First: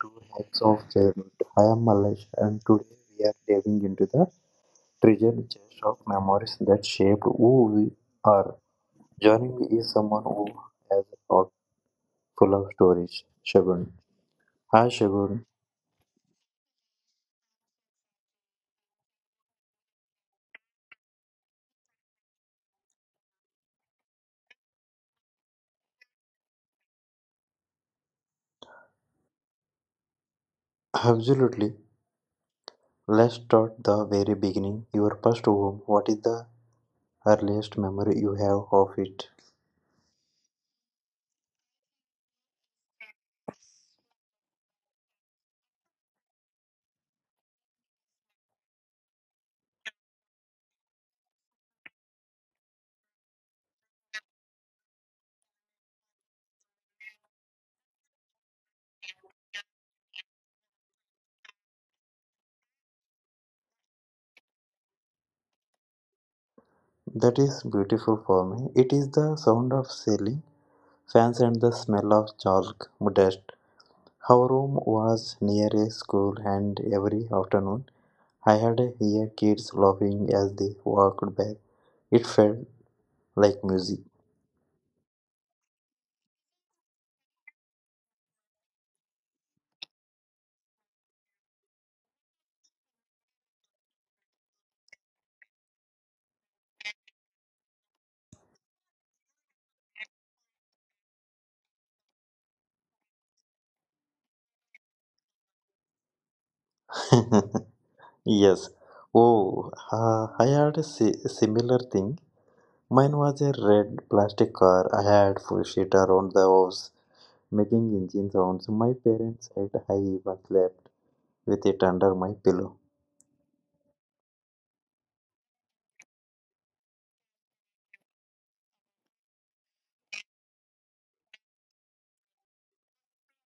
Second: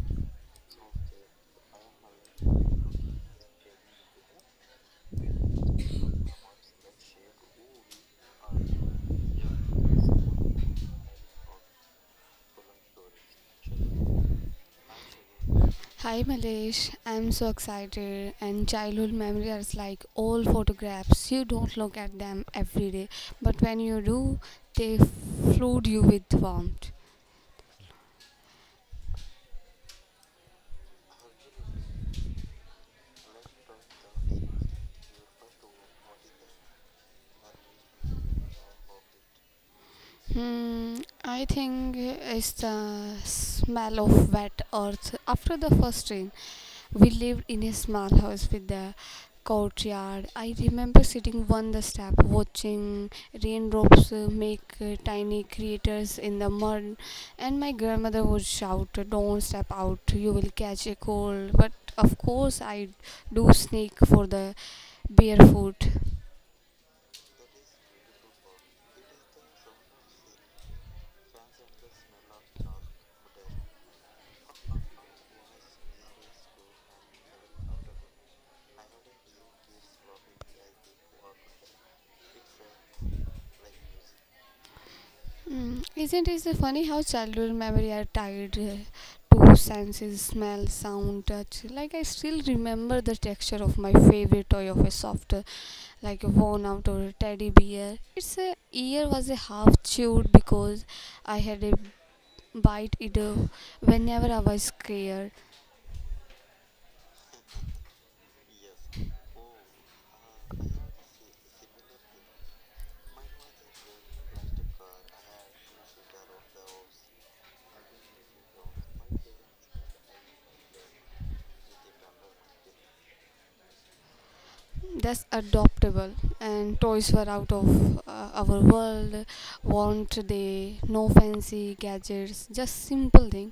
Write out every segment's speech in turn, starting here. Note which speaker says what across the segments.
Speaker 1: to Hacks of Childhood. I am Malesh and today we are diving into the treasure chest of memories that shaped who we are. Joining me is someone who has a heart full of stories, Shagun. Hi Shagun.
Speaker 2: Hi Malesh, I'm so excited and childhood memory is like old photographs. You don't look at them every day, but when you do, they flood you with warmth.
Speaker 1: Absolutely. Let's start the very beginning. Your first home. What is the earliest memory you have of it?
Speaker 2: I think it's the smell of wet earth. After the first rain, we lived in a small house with a courtyard. I remember sitting on the step, watching raindrops make tiny craters in the mud, and my grandmother would shout, "Don't step out! You will catch a cold." But of course, I do sneak for the barefoot.
Speaker 1: That is beautiful for me. It is the sound of sailing, fans and the smell of chalk, dust. Our room was near a school, and every afternoon I had to hear kids laughing as they walked back. It felt like music.
Speaker 2: Isn't it so funny how childhood memory are tied to senses, smell, sound, touch? Like I still remember the texture of my favorite toy of a soft, like a worn out or a teddy bear. Its ear was a half chewed because I had a bite it whenever I was scared.
Speaker 1: Yes. Oh, I had a si similar thing. Mine was a red plastic car. I had pushed it around the house, making engine sounds. My parents said I even slept with it under my pillow.
Speaker 2: That's adoptable and toys were out of our world want they no fancy gadgets just simple thing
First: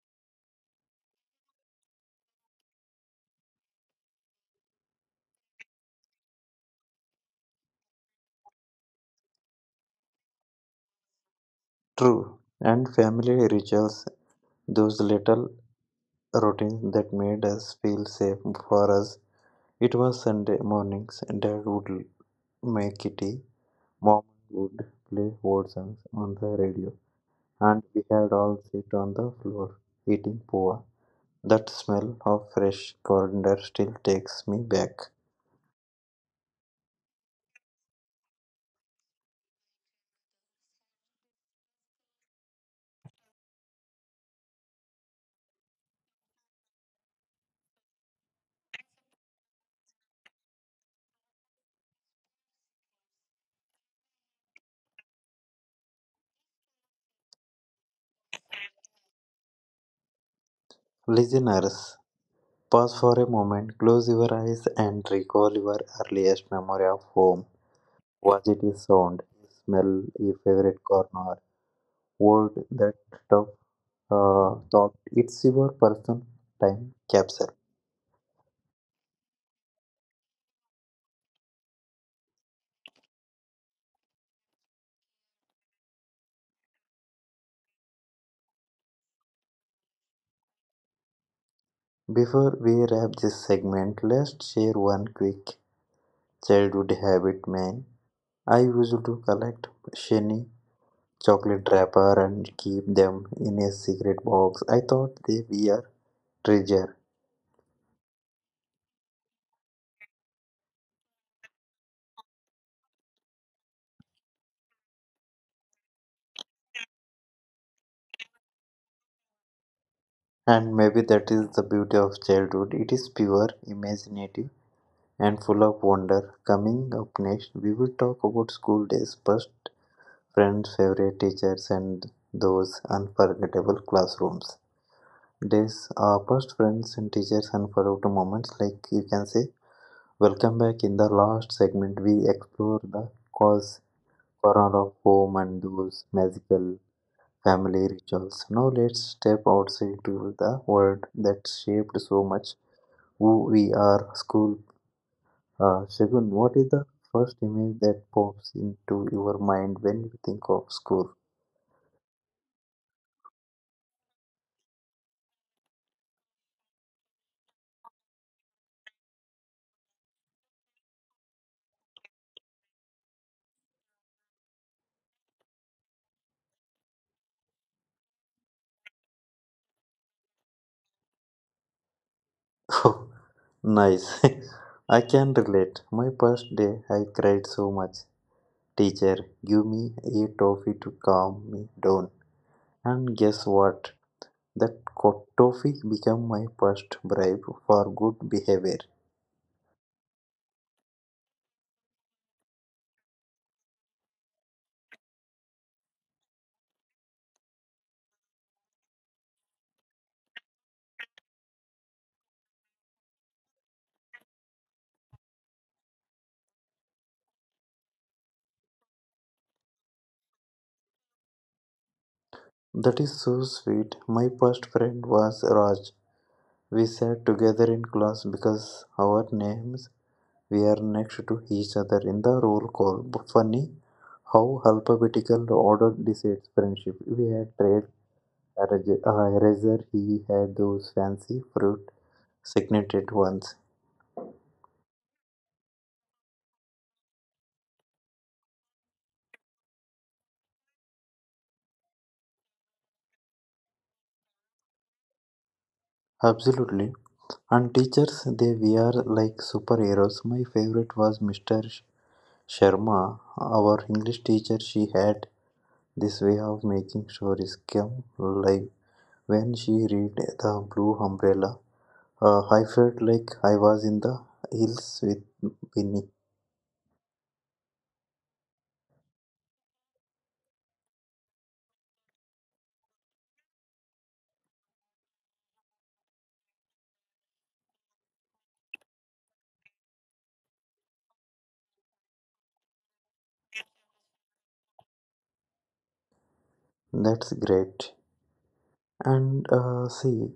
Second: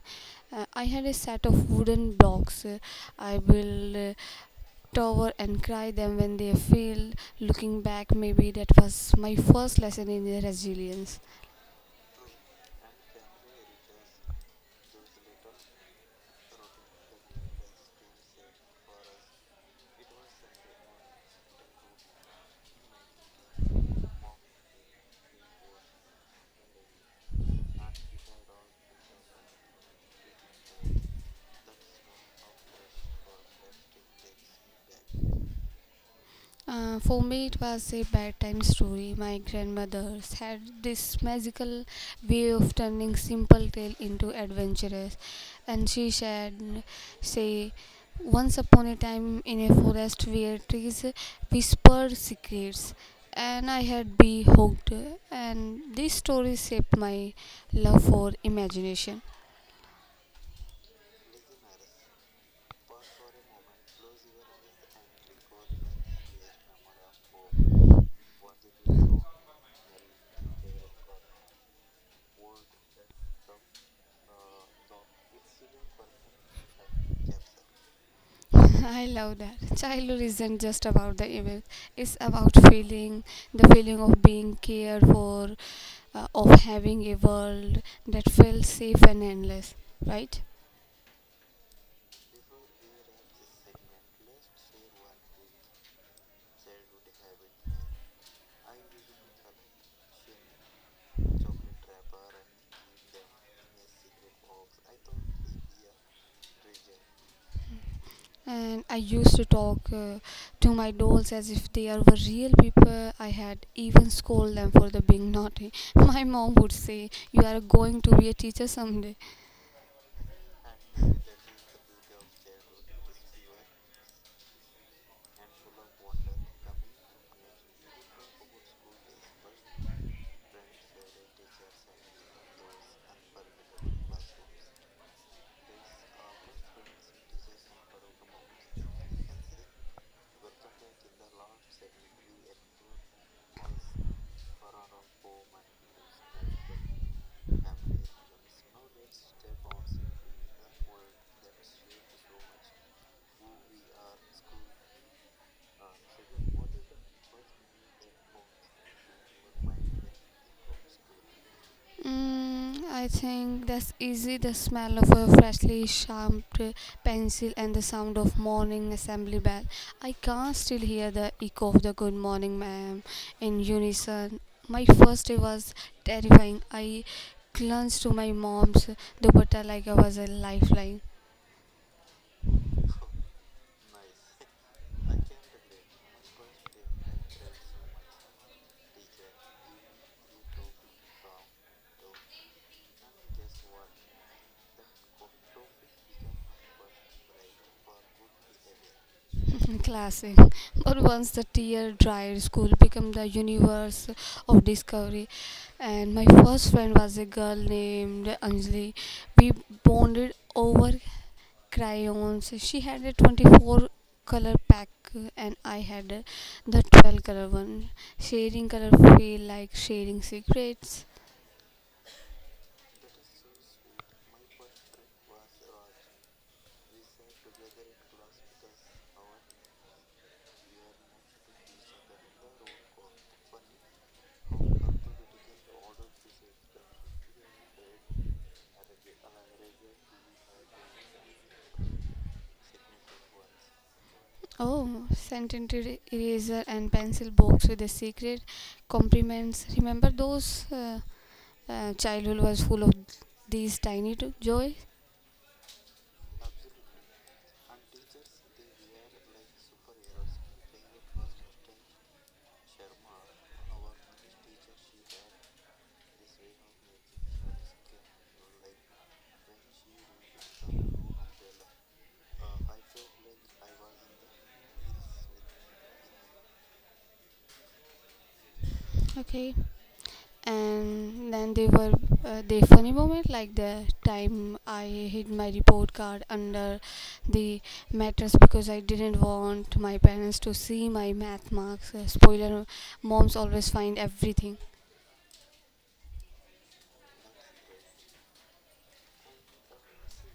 Speaker 2: I had a set of wooden blocks I will tower and cry them when they fail looking back maybe that was my first lesson in the resilience.
Speaker 1: True. And family rituals, those little routine that made us feel safe. For us, it was Sunday mornings. Dad would make tea, Mom would play word songs on the radio, and we had all sit on the floor eating poa. That smell of fresh coriander still takes me back.
Speaker 2: For me, it was a bedtime story. My grandmothers had this magical way of turning simple tale into adventurous, and she said, "Say, once upon a time in a forest where trees whispered secrets, and I had be hooked." And this story shaped my love for imagination.
Speaker 1: Listeners, pause for a moment, close your eyes, and recall your earliest memory of home. Was it a sound, a smell, a favorite corner, word that stuck thought it's your personal time capsule.
Speaker 2: I love that. Childhood isn't just about the event, it's about feeling the feeling of being cared for, of having a world that feels safe and endless, right?
Speaker 1: Before we wrap this segment, let's share one quick childhood habit, man. I used to collect shiny chocolate wrapper and keep them in a secret box. I thought they were treasure.
Speaker 2: And I used to talk to my dolls as if they are were real people. I had even scold them for the being naughty. My mom would say, "You are going to be a teacher someday."
Speaker 1: And maybe that is the beauty of childhood. It is pure, imaginative, and full of wonder. Coming up next, we will talk about school days, First. Friends, favorite teachers, and those unforgettable classrooms. These are past friends and teachers unforgettable moments, like you can say. Welcome back. In the last segment, we explore the cause, corner of home, and those magical family rituals. Now, let's step outside to the world that shaped so much who we are, school. Shagun, what is the first image that pops into your mind when you think of school?
Speaker 2: I think that's easy. The smell of a freshly sharpened pencil and the sound of morning assembly bell. I can still hear the echo of the good morning, ma'am, in unison. My first day was terrifying. I clung to my mom's dupatta like I was a lifeline.
Speaker 1: Oh, nice. I can relate. My first day, I cried so much. Teacher, give me a toffee to calm me down. And guess what? That toffee became my first bribe for good behavior.
Speaker 2: Classic. But once the tear dried, school became the universe of discovery. And my first friend was a girl named Anjali. We bonded over crayons. She had a 24 color pack and I had the 12 color one. Sharing color feel like sharing secrets.
Speaker 1: That is so sweet. My first friend was Raj. We sat together in class because our names were next to each other in the roll call. But funny how alphabetical order decides friendship. We had eraser. He had those fancy fruit signeted ones.
Speaker 2: Oh, scented eraser and pencil box with a secret compliments. Remember those? Childhood was full of these tiny joys.
Speaker 1: Absolutely. And teachers, they were like superheroes. My favorite was Mr. Sharma, our English teacher. She had this way of making stories come alive. When she read The Blue Umbrella, I felt like I was in the hills with Winnie.
Speaker 2: Okay. And then they were the funny moment like the time I hid my report card under the mattress because I didn't want my parents to see my math marks spoiler moms always find everything.
Speaker 1: That's great. And see,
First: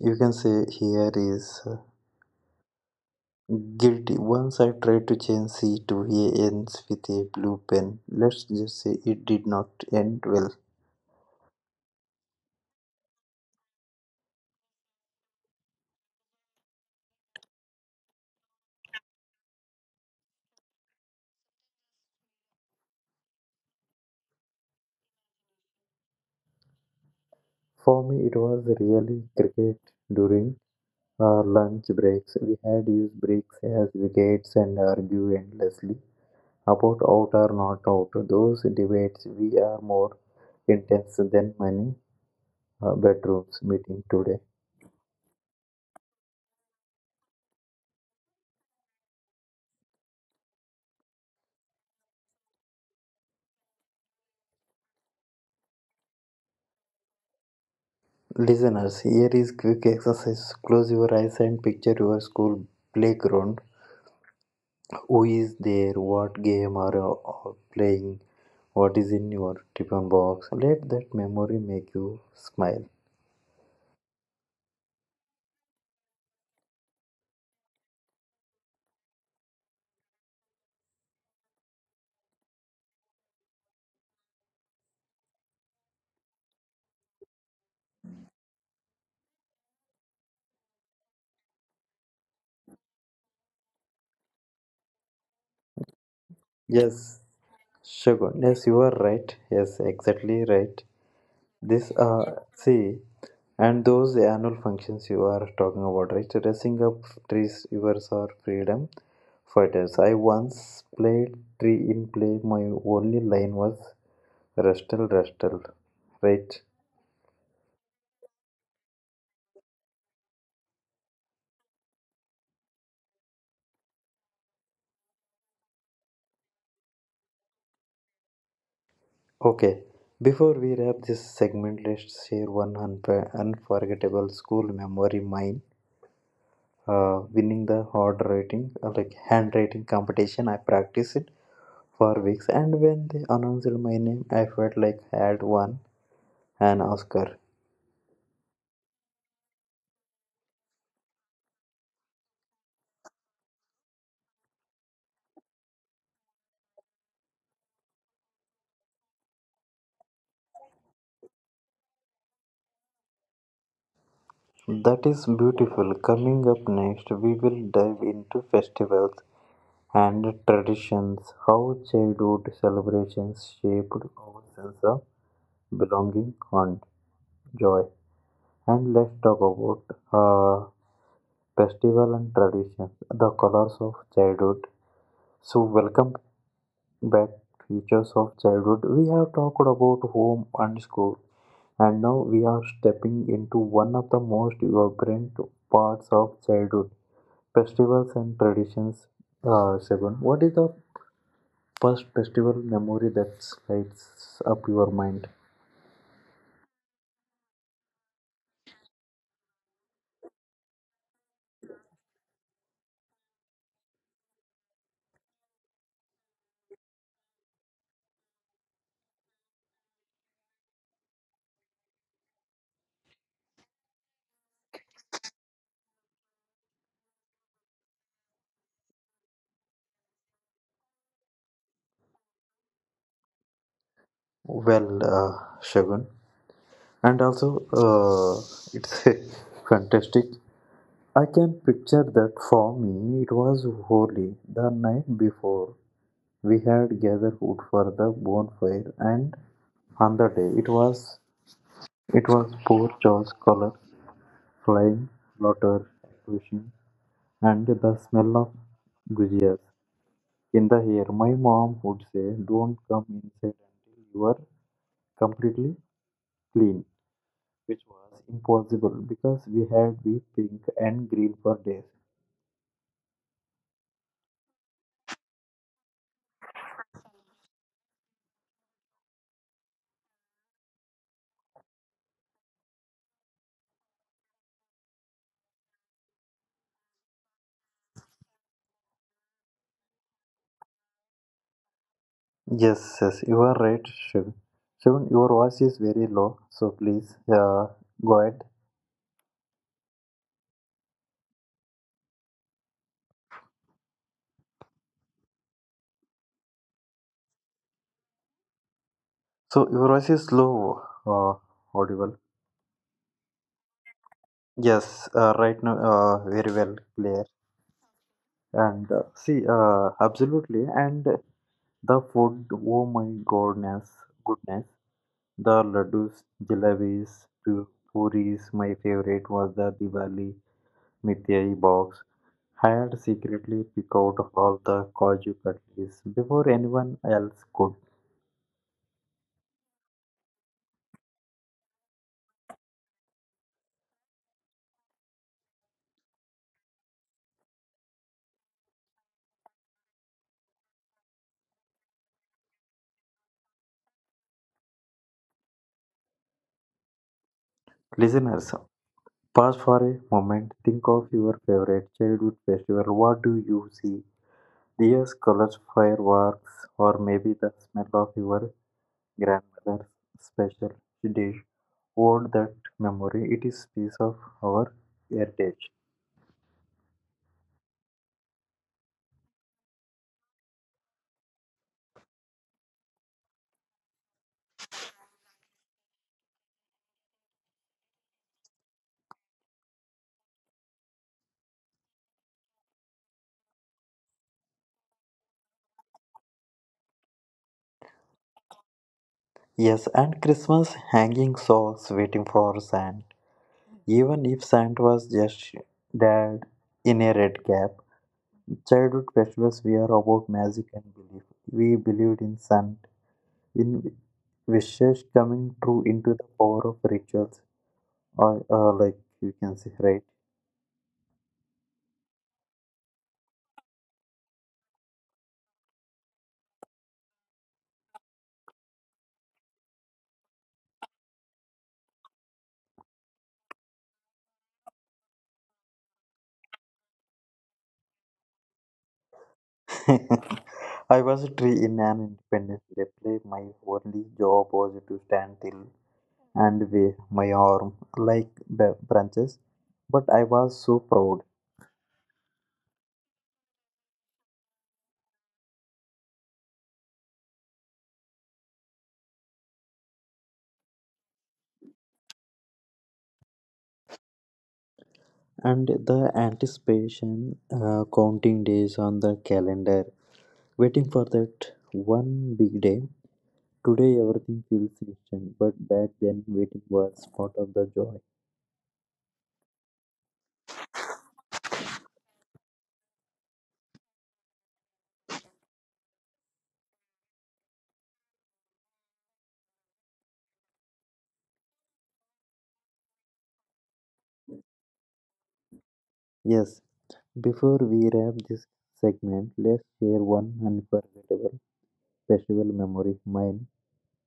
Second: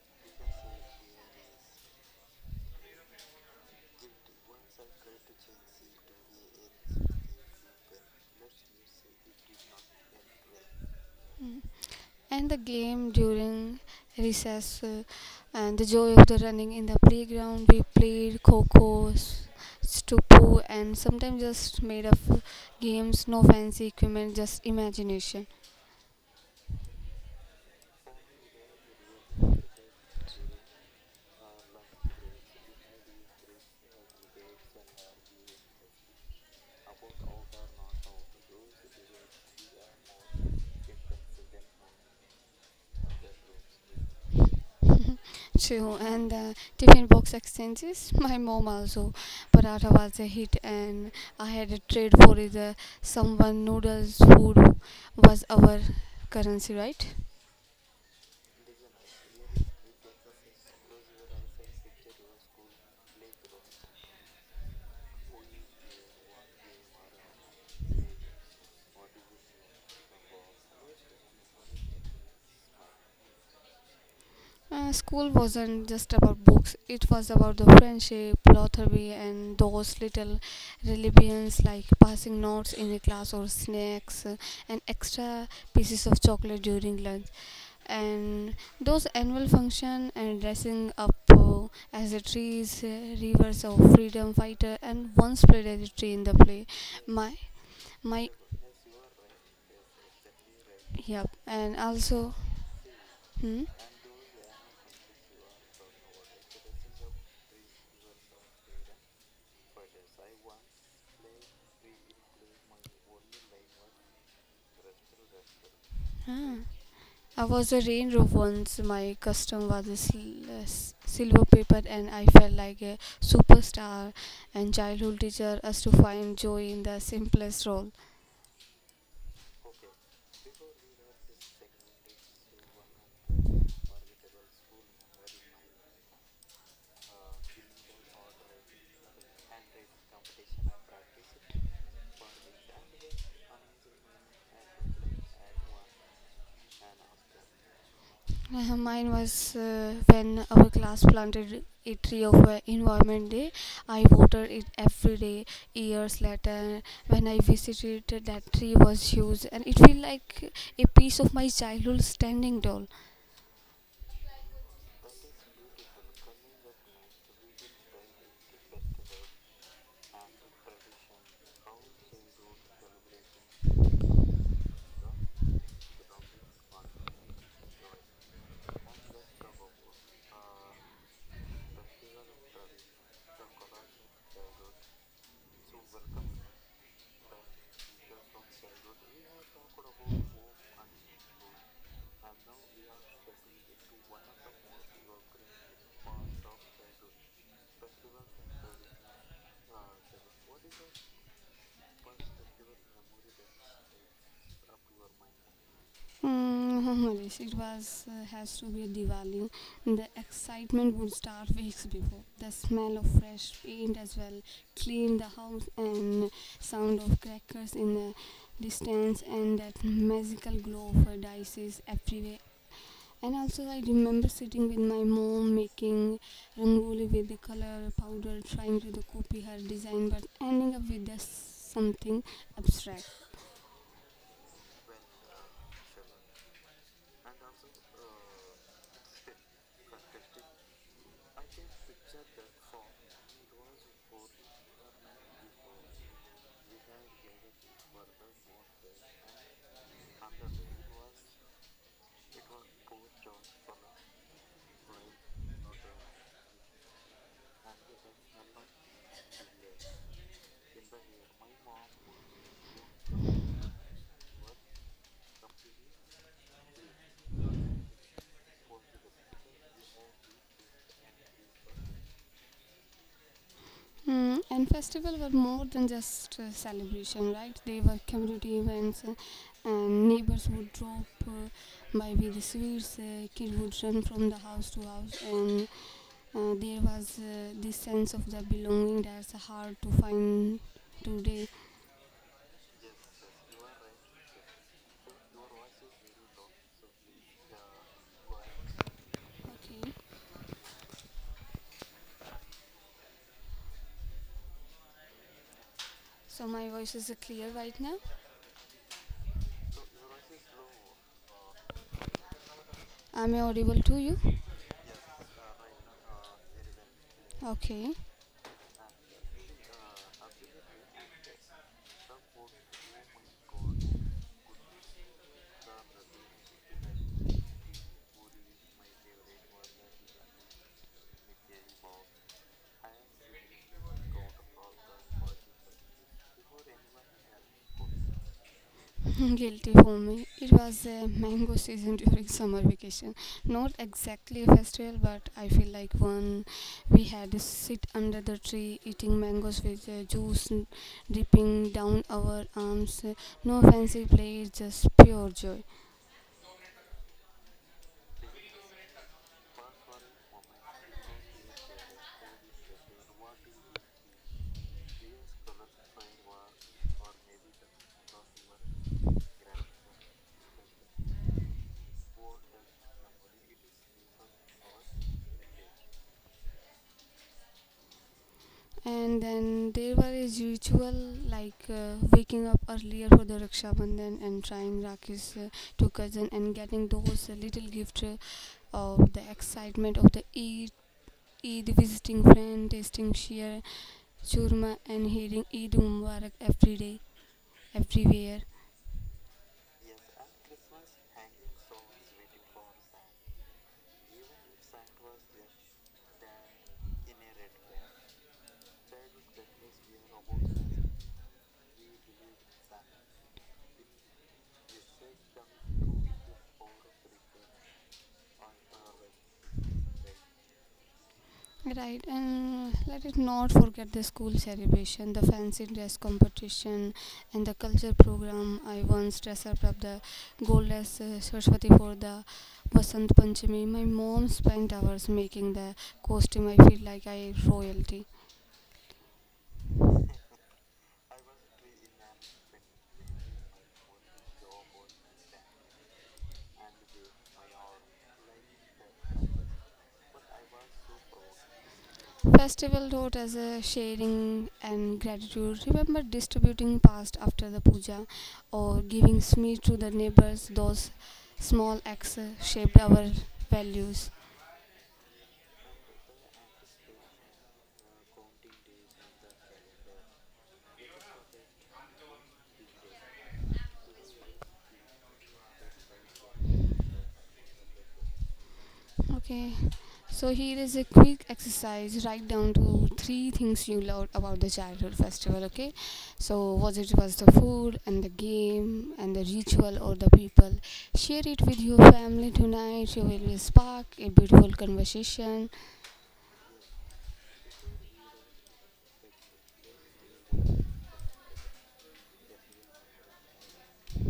Speaker 1: you can say here is guilty. Once I tried to change C to A ends with a blue pen. Let's just say it did not end well.
Speaker 2: Mm. And the game during recess and the joy of the running in the playground. We played coco, stupu, and sometimes just made up games, no fancy equipment, just imagination.
Speaker 1: For me, it was really cricket during our lunch breaks. We had used bricks as wickets and argue endlessly about out or not out. Those debates we are more intense than many bedrooms meeting today.
Speaker 2: True, and the tiffin box exchanges. My mom also, paratha was a hit, and I had a trade for the someone noodles. Food was our currency, right?
Speaker 1: Listeners, here is quick exercise. Close your eyes and picture your school playground. Who is there? What game are you all playing? What is in your tiffin box? Let that memory make you smile.
Speaker 2: School wasn't just about books, it was about the friendship, lottery, and those little religions like passing notes in a class or snacks and extra pieces of chocolate during lunch. And those annual function and dressing up as a trees, rivers of freedom fighter, and once played as a tree in the play.
Speaker 1: Yes,
Speaker 2: My, my,
Speaker 1: Shagun. Yes, you are right. Yes, exactly right.
Speaker 2: yeah, and
Speaker 1: This
Speaker 2: also,
Speaker 1: see,
Speaker 2: hmm,
Speaker 1: and those annual functions you are talking about, right? Dressing up trees, yours are freedom fighters. I once played tree in play. My only line was rustle, rustle,
Speaker 2: huh.
Speaker 1: right?
Speaker 2: I was a raindrop once. My costume was a silver paper, and I felt like a superstar. And childhood teacher us to find joy in the simplest role.
Speaker 1: Okay, before we wrap this segment, let's share one unforgettable school memory mine. Winning the hard writing, like handwriting competition, I practiced it for weeks, and when they announced my name, I felt like I had won an Oscar.
Speaker 2: Mine was when our class planted a tree of Environment Day. I watered it every day. Years later, when I visited, that tree was huge, and it felt like a piece of my childhood standing tall.
Speaker 1: That is beautiful. Coming up next, we will dive into festivals and traditions, how childhood celebrations shaped our sense of belonging and joy. And let's talk about uh, festival and traditions, the colors of childhood. So, welcome back, features of childhood. We have talked about home and school, and now we are stepping into one of the most vibrant parts of childhood festivals and traditions. Seven, what is the first festival memory that lights up your mind?
Speaker 2: Yes, it was has to be a Diwali. The excitement would start weeks before. The smell of fresh paint as well, clean the house, and sound of crackers in the distance, and that magical glow of her dices everywhere. And also, I remember sitting with my mom making rangoli with the color powder, trying to copy her design, but ending up with just something abstract.
Speaker 1: Well, Shagun, and also it's fantastic. I can picture that. For me it was Holy. The night before we had gathered wood for the bonfire, and on the day it was poor Joe's colors, flying water, explosion and the smell of gujias in the air. My mom would say, "Don't come inside until you are completely clean," which was impossible because we had been pink and green for days.
Speaker 2: And festivals were more than just celebration, right? They were community events, and neighbors would drop by with the sweets. Kid would run from the house to house, and there was this sense of the belonging that's hard to find today.
Speaker 1: Yes, yes, you are right, Shiv. Shiv, your voice is very low, so please go ahead.
Speaker 2: Okay, so my voice is clear right now.
Speaker 1: So your voice is low, audible.
Speaker 2: Am I audible to you?
Speaker 1: Yes, right now, very well, clear.
Speaker 2: Okay.
Speaker 1: And see, absolutely. And the food, oh my goodness. The laddus, jalebis, puris. My favorite was the Diwali Mithai box. I had secretly picked out all the Kaju cutleries before anyone else could.
Speaker 2: Guilty for me. It was a mango season during summer vacation. Not exactly a festival, but I feel like one. We had to sit under the tree eating mangoes with juice dripping down our arms. No fancy plate, just pure joy.
Speaker 1: Listeners, pause for a moment. Think of your favorite childhood festival. What do you see? Dias, colors, fireworks, or maybe the smell of your grandmother's special dish. Hold that memory. It is piece of our heritage.
Speaker 2: And then there was a ritual like waking up earlier for the Raksha Bandhan and trying Rakis to cousin and getting those little gift of the excitement of the Eid visiting friend, tasting sheer churma and hearing Eid Mubarak every day, everywhere.
Speaker 1: Yes, and Christmas hanging socks waiting for Santa. Even if Santa was just dad in a red cap, childhood festivals were about magic and belief. We believed in sun, in wishes coming true into the power of rituals or like you can say, right?
Speaker 2: Right, and let it not forget the school celebration, the fancy dress competition, and the culture program. I once dressed up the goddess Saraswati for the Vasant Panchami. My mom spent hours making the costume. I feel like I royalty.
Speaker 1: I was a tree in an Independence Day play. My only job was to stand still and wave my arm like branches, but I was so proud.
Speaker 2: Festival taught as a sharing and gratitude. Remember distributing past after the puja or giving sweet to the neighbors. Those small acts shaped our values.
Speaker 1: And the anticipation, counting days on the calendar, waiting for that one big day. Today everything feels instant, but back then waiting was part of the joy.
Speaker 2: Okay, so here is a quick exercise. Write down to three things you loved about the childhood festival. Okay, so was it was the food and the game and the ritual or the people. Share it with your family tonight. You will spark a beautiful conversation.
Speaker 1: Yes. Before we wrap this segment, let's share one unforgettable festival memory. Mine,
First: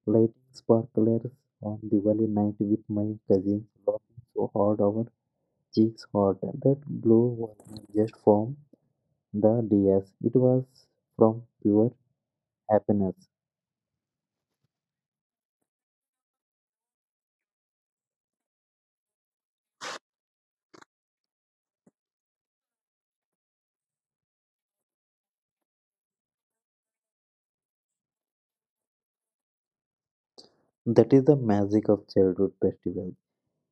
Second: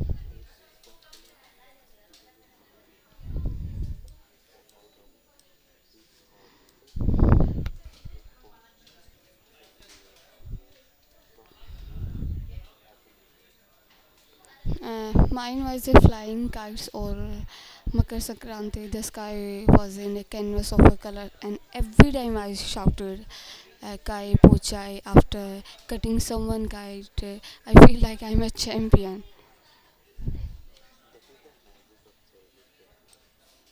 Speaker 1: lighting sparklers on Diwali night with my cousins, laughing so hard our cheeks hot. That glow was not just from the dias. It was from pure happiness.
Speaker 2: Mine was the flying kites or Makar Sankranti. The sky was in a canvas of a color, and every time I shouted "Kai Pochai" after cutting someone kite, I feel like I'm a champion.
Speaker 1: That is the magic of childhood festivals.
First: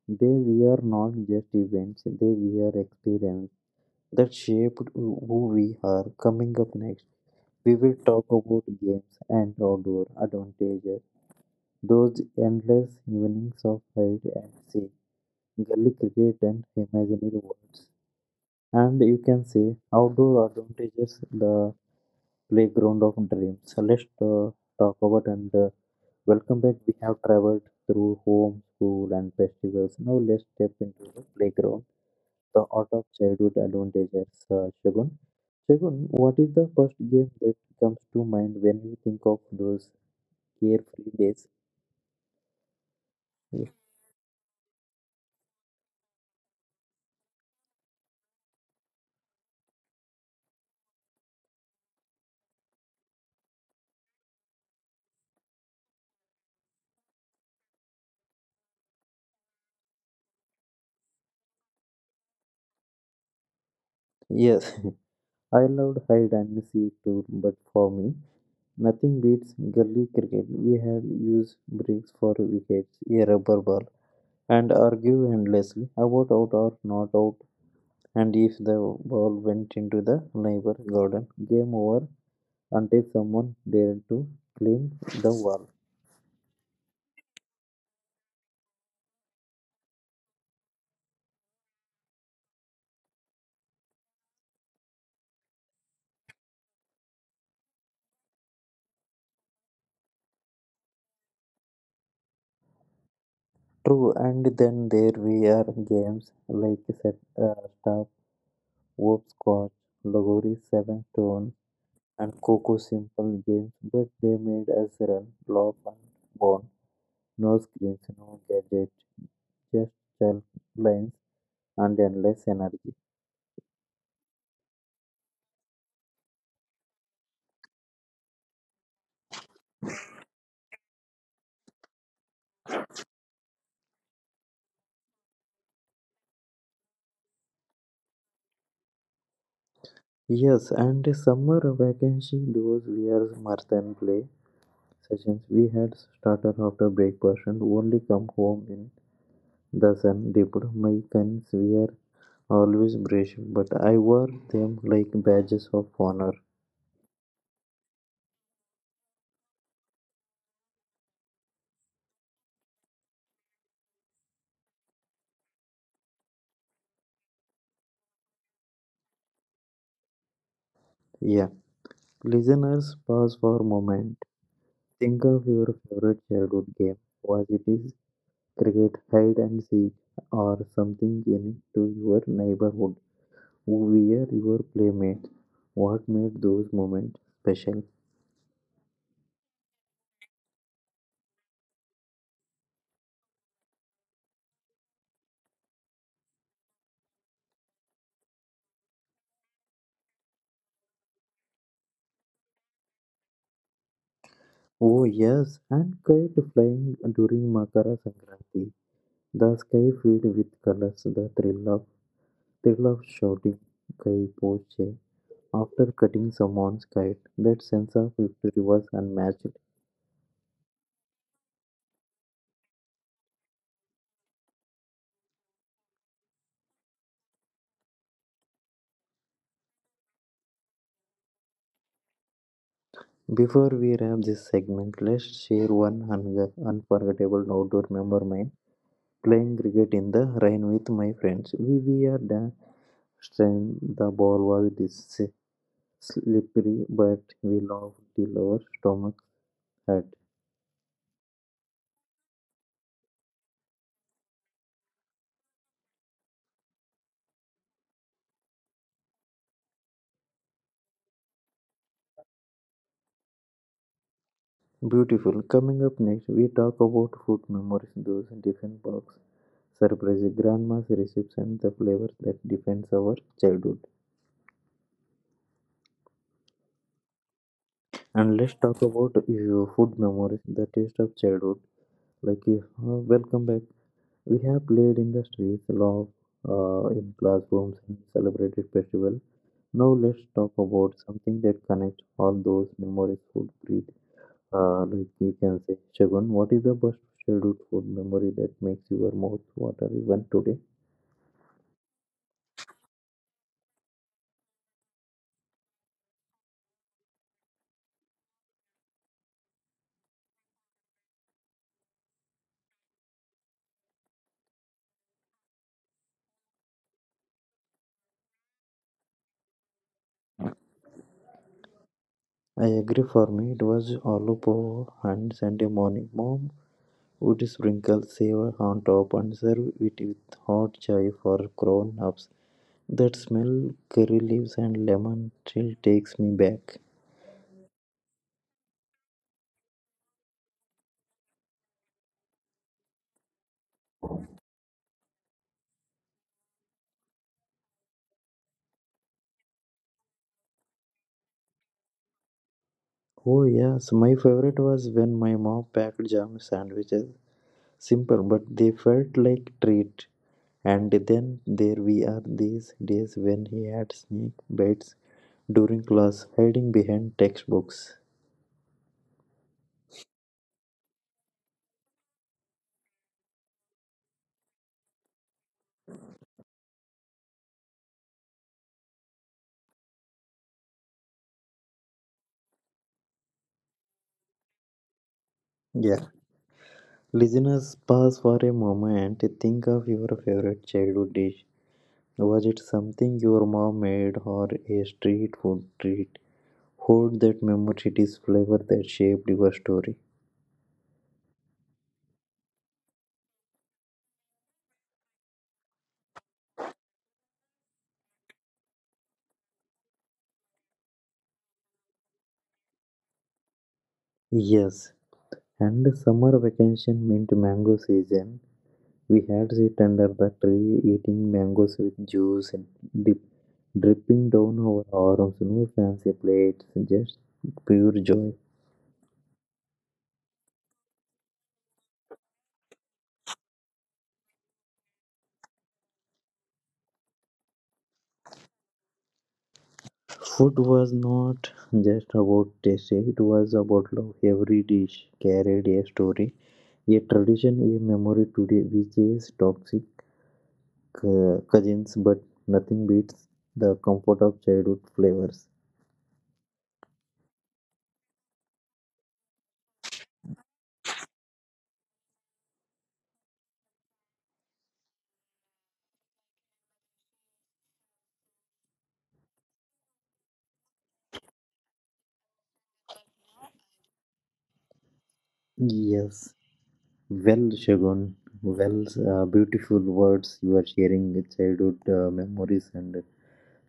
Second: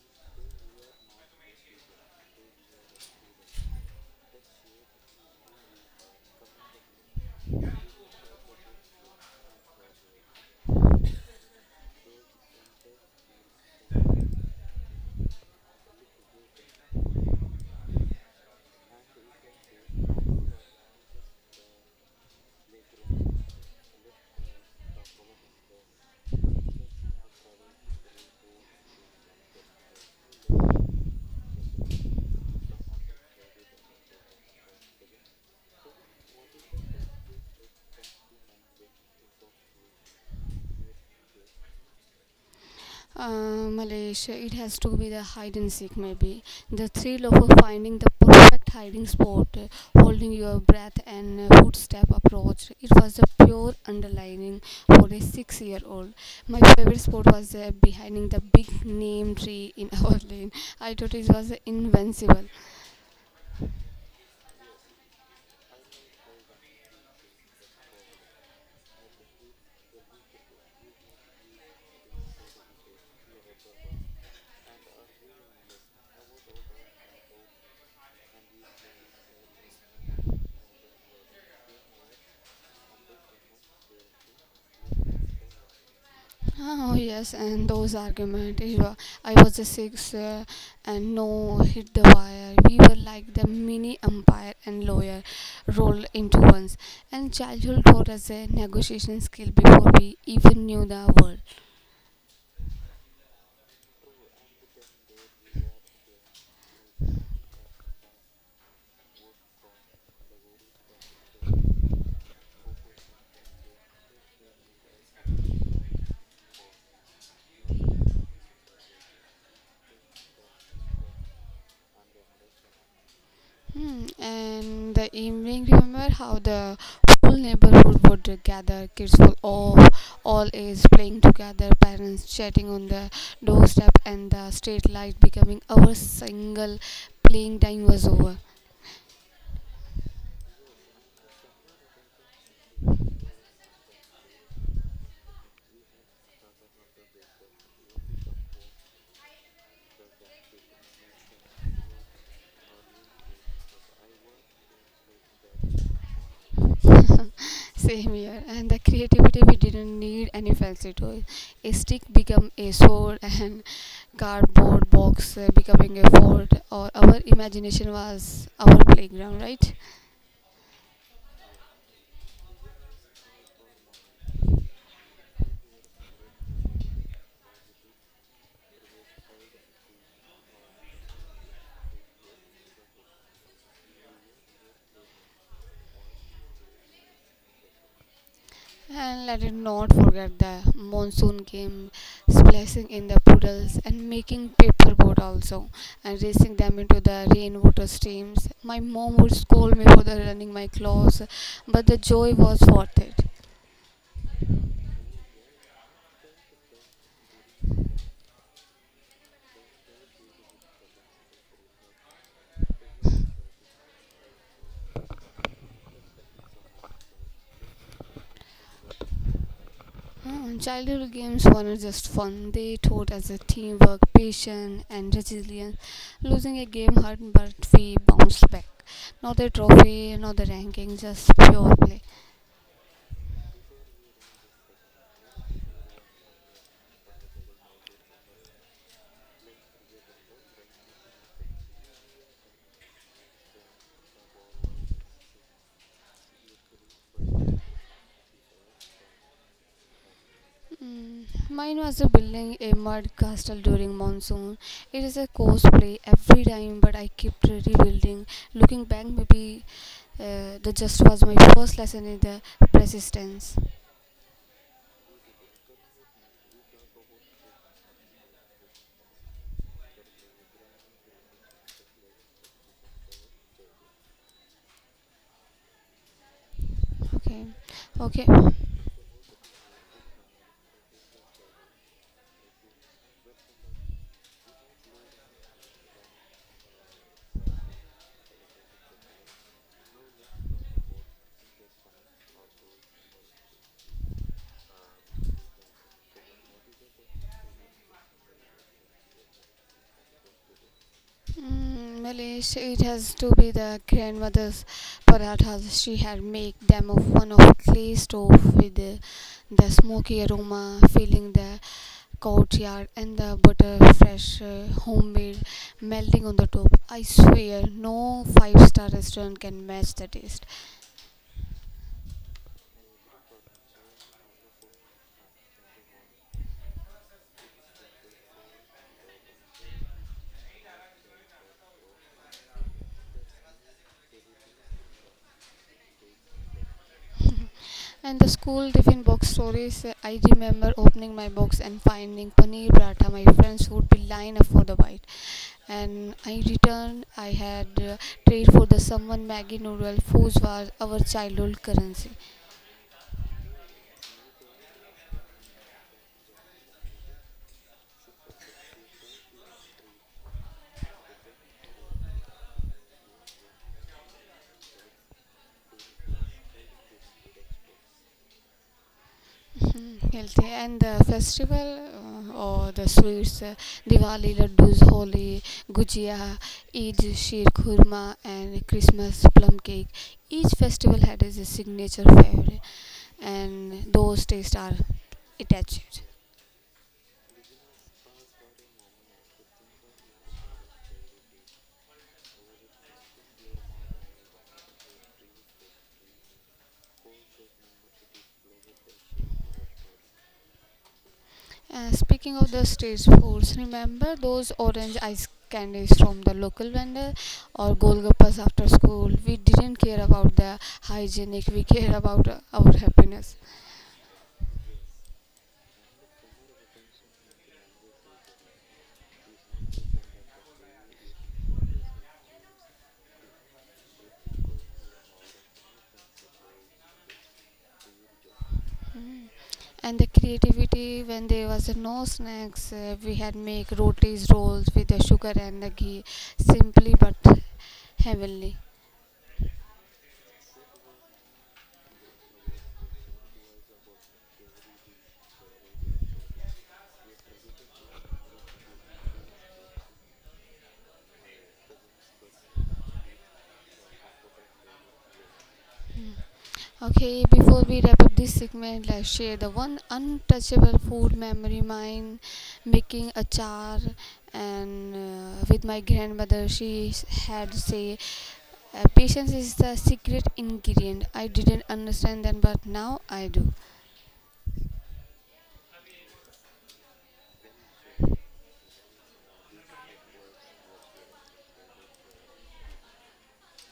Speaker 1: They were not just events; they were experiences that shaped who we are. Coming up next. We will talk about games and outdoor advantages, those endless evenings of hide and seek, gully cricket and imaginary worlds. And you can say outdoor advantages, the playground of dreams. So let's talk about. And welcome back. We have traveled through home, school, and festivals. Now let's step into the playground, the art of childhood advantages. Shagun, what is the first game that comes to mind when you think of those carefree days?
Speaker 2: Uh, Malaysia, it has to be the hide and seek, maybe. The thrill of finding the perfect hiding spot, holding your breath, and footstep approach. It was a pure underlining for a 6 year old. My favorite spot was behind the big name tree in our lane. I thought it was invincible.
Speaker 1: Yes, I loved hide and seek too, but for me, nothing beats gully cricket. We had used bricks for wickets, a rubber ball, and argue endlessly about out or not out. And if the ball went into the neighbor garden, game over until someone dared to clean the wall.
Speaker 2: Oh yes, and those arguments. I was a six, and no hit the wire. We were like the mini umpire and lawyer rolled into ones. And childhood taught us a negotiation skill before we even knew the word.
Speaker 1: True, and then there were games like set, uh, stop, hopscotch, logori, seven stone, and Coco simple games, but they made us run, laugh, and bond. No screens, no gadgets, just cell lines and endless energy.
Speaker 2: And the evening, remember how the whole neighborhood would gather, kids from all ages playing together, parents chatting on the doorstep, and the street light becoming our single playing time was over.
Speaker 1: Yes, and summer vacation, those years marathon play sessions we had started after breakfast and only come home in the sun dipped. My guns were always braced, but I wore them like badges of honor.
Speaker 2: Same here, and the creativity we didn't need any fancy toys. A stick become a sword, and cardboard box becoming a fort, or our imagination was our playground, right?
Speaker 1: Yeah, listeners, pause for a moment. Think of your favorite childhood game. Was it is cricket, hide and seek, or something in to your neighborhood? Who were your playmates? What made those moments special?
Speaker 2: And let it not forget the monsoon came splashing in the puddles and making paperboard also and racing them into the rainwater streams. My mom would scold me for the running my clothes, but the joy was worth it.
Speaker 1: Oh yes, and kite flying during Makara Sankranti. The sky filled with colors, the thrill of shouting "Kai Poche" after cutting someone's kite. That sense of victory was unmatched.
Speaker 2: Hmm, childhood games weren't just fun. They taught us a teamwork, patience, and resilience. Losing a game hurt, but we bounced back. Not the trophy, not the ranking, just pure play.
Speaker 1: Before we wrap this segment, let's share one another unforgettable outdoor member mine. Playing cricket in the rain with my friends. We were strained, the ball was slippery, but we laughed till our stomachs hurt.
Speaker 2: Mm, Mine was a building a mud castle during monsoon. It is a cosplay every time, but I kept rebuilding. Looking back, maybe that just was my first lesson in the persistence.
Speaker 1: Beautiful. Coming up next, we talk about food memories, those different box, surprises, grandma's recipes, and the flavors that defines our childhood.
Speaker 2: Okay, okay.
Speaker 1: And let's talk about your food memories, the taste of childhood. Like, welcome back. We have played in the streets, love, in classrooms, and celebrated festival. Now let's talk about something that connects all those memories food breed. Like we can say, Shagun, what is the best scheduled food memory that makes your mouth water even today?
Speaker 2: Mm, Malish, it has to be the grandmother's parathas. She had make them of one of clay stove with the smoky aroma filling the courtyard and the butter fresh homemade melting on the top. I swear no five-star restaurant can match the taste.
Speaker 1: I agree. For me, it was aloo poho and Sunday morning. Mom would sprinkle savor on top and serve it with hot chai for grown ups. That smell, curry leaves and lemon still takes me back.
Speaker 2: And the school tiffin box stories, I remember opening my box and finding paneer paratha. My friends would be lined up for the bite. And I returned, I had trade for the someone Maggie noodle, whose was our childhood currency.
Speaker 1: Oh, yes, my favorite was when my mom packed jam sandwiches. Simple, but they felt like treat. And then there we are these days when he had sneak bites during class, hiding behind textbooks.
Speaker 2: Mhm, healthy and the festival uh, or the sweets Diwali laddus, Holi, gujia, Eid sheer khurma and Christmas plum cake. Each festival had its signature flavor and those tastes are
Speaker 1: Yeah.
Speaker 2: attached.
Speaker 1: Listeners, pause for a moment. Think of your favorite childhood dish. Was it something your mom made or a street food treat? Hold that memory, it is flavor that shaped your story.
Speaker 2: Speaking of the street foods, remember those orange ice candies from the local vendor or golgappas after school? We didn't care about the hygienic, we care about our happiness.
Speaker 1: Yes. And summer vacation meant mango season. We had sit under the tree eating mangoes with juice and dip, dripping down our arms. No fancy plates, just pure joy.
Speaker 2: Mm. And the creativity when there was no snacks, we had make rotis rolls with the sugar and the ghee, simply but heavenly.
Speaker 1: Food was not just about taste, it was about love. Every dish carried a story, a tradition, a memory. Today, we chase toxic cousins, but nothing beats the comfort of childhood flavors.
Speaker 2: Okay, before we wrap up this segment, let's share the one untouchable food memory mine, making achar, and with my grandmother, she had say, patience is the secret ingredient. I didn't understand then, but now I do.
Speaker 1: Yes. Well, Shagun, well, beautiful words you are sharing with childhood memories and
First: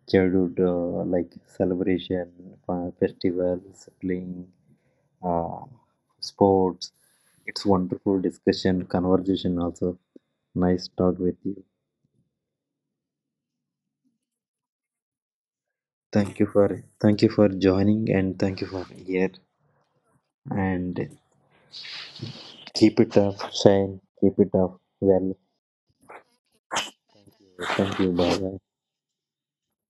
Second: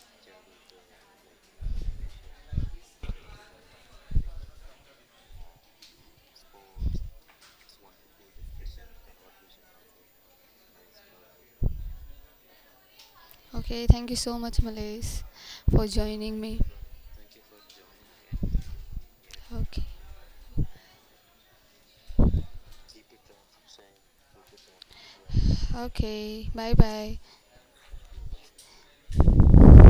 Speaker 1: childhood like celebration, festivals, playing, uh, sports. It's wonderful discussion, conversation also. Nice talk with you.
Speaker 2: Okay, thank you so much, Malays, for joining me.
Speaker 1: Thank you for joining and thank you for here
Speaker 2: Okay,
Speaker 1: and keep it up, Shane. Keep it up. Well,
Speaker 2: okay, bye bye.
Speaker 1: thank you. Bye bye.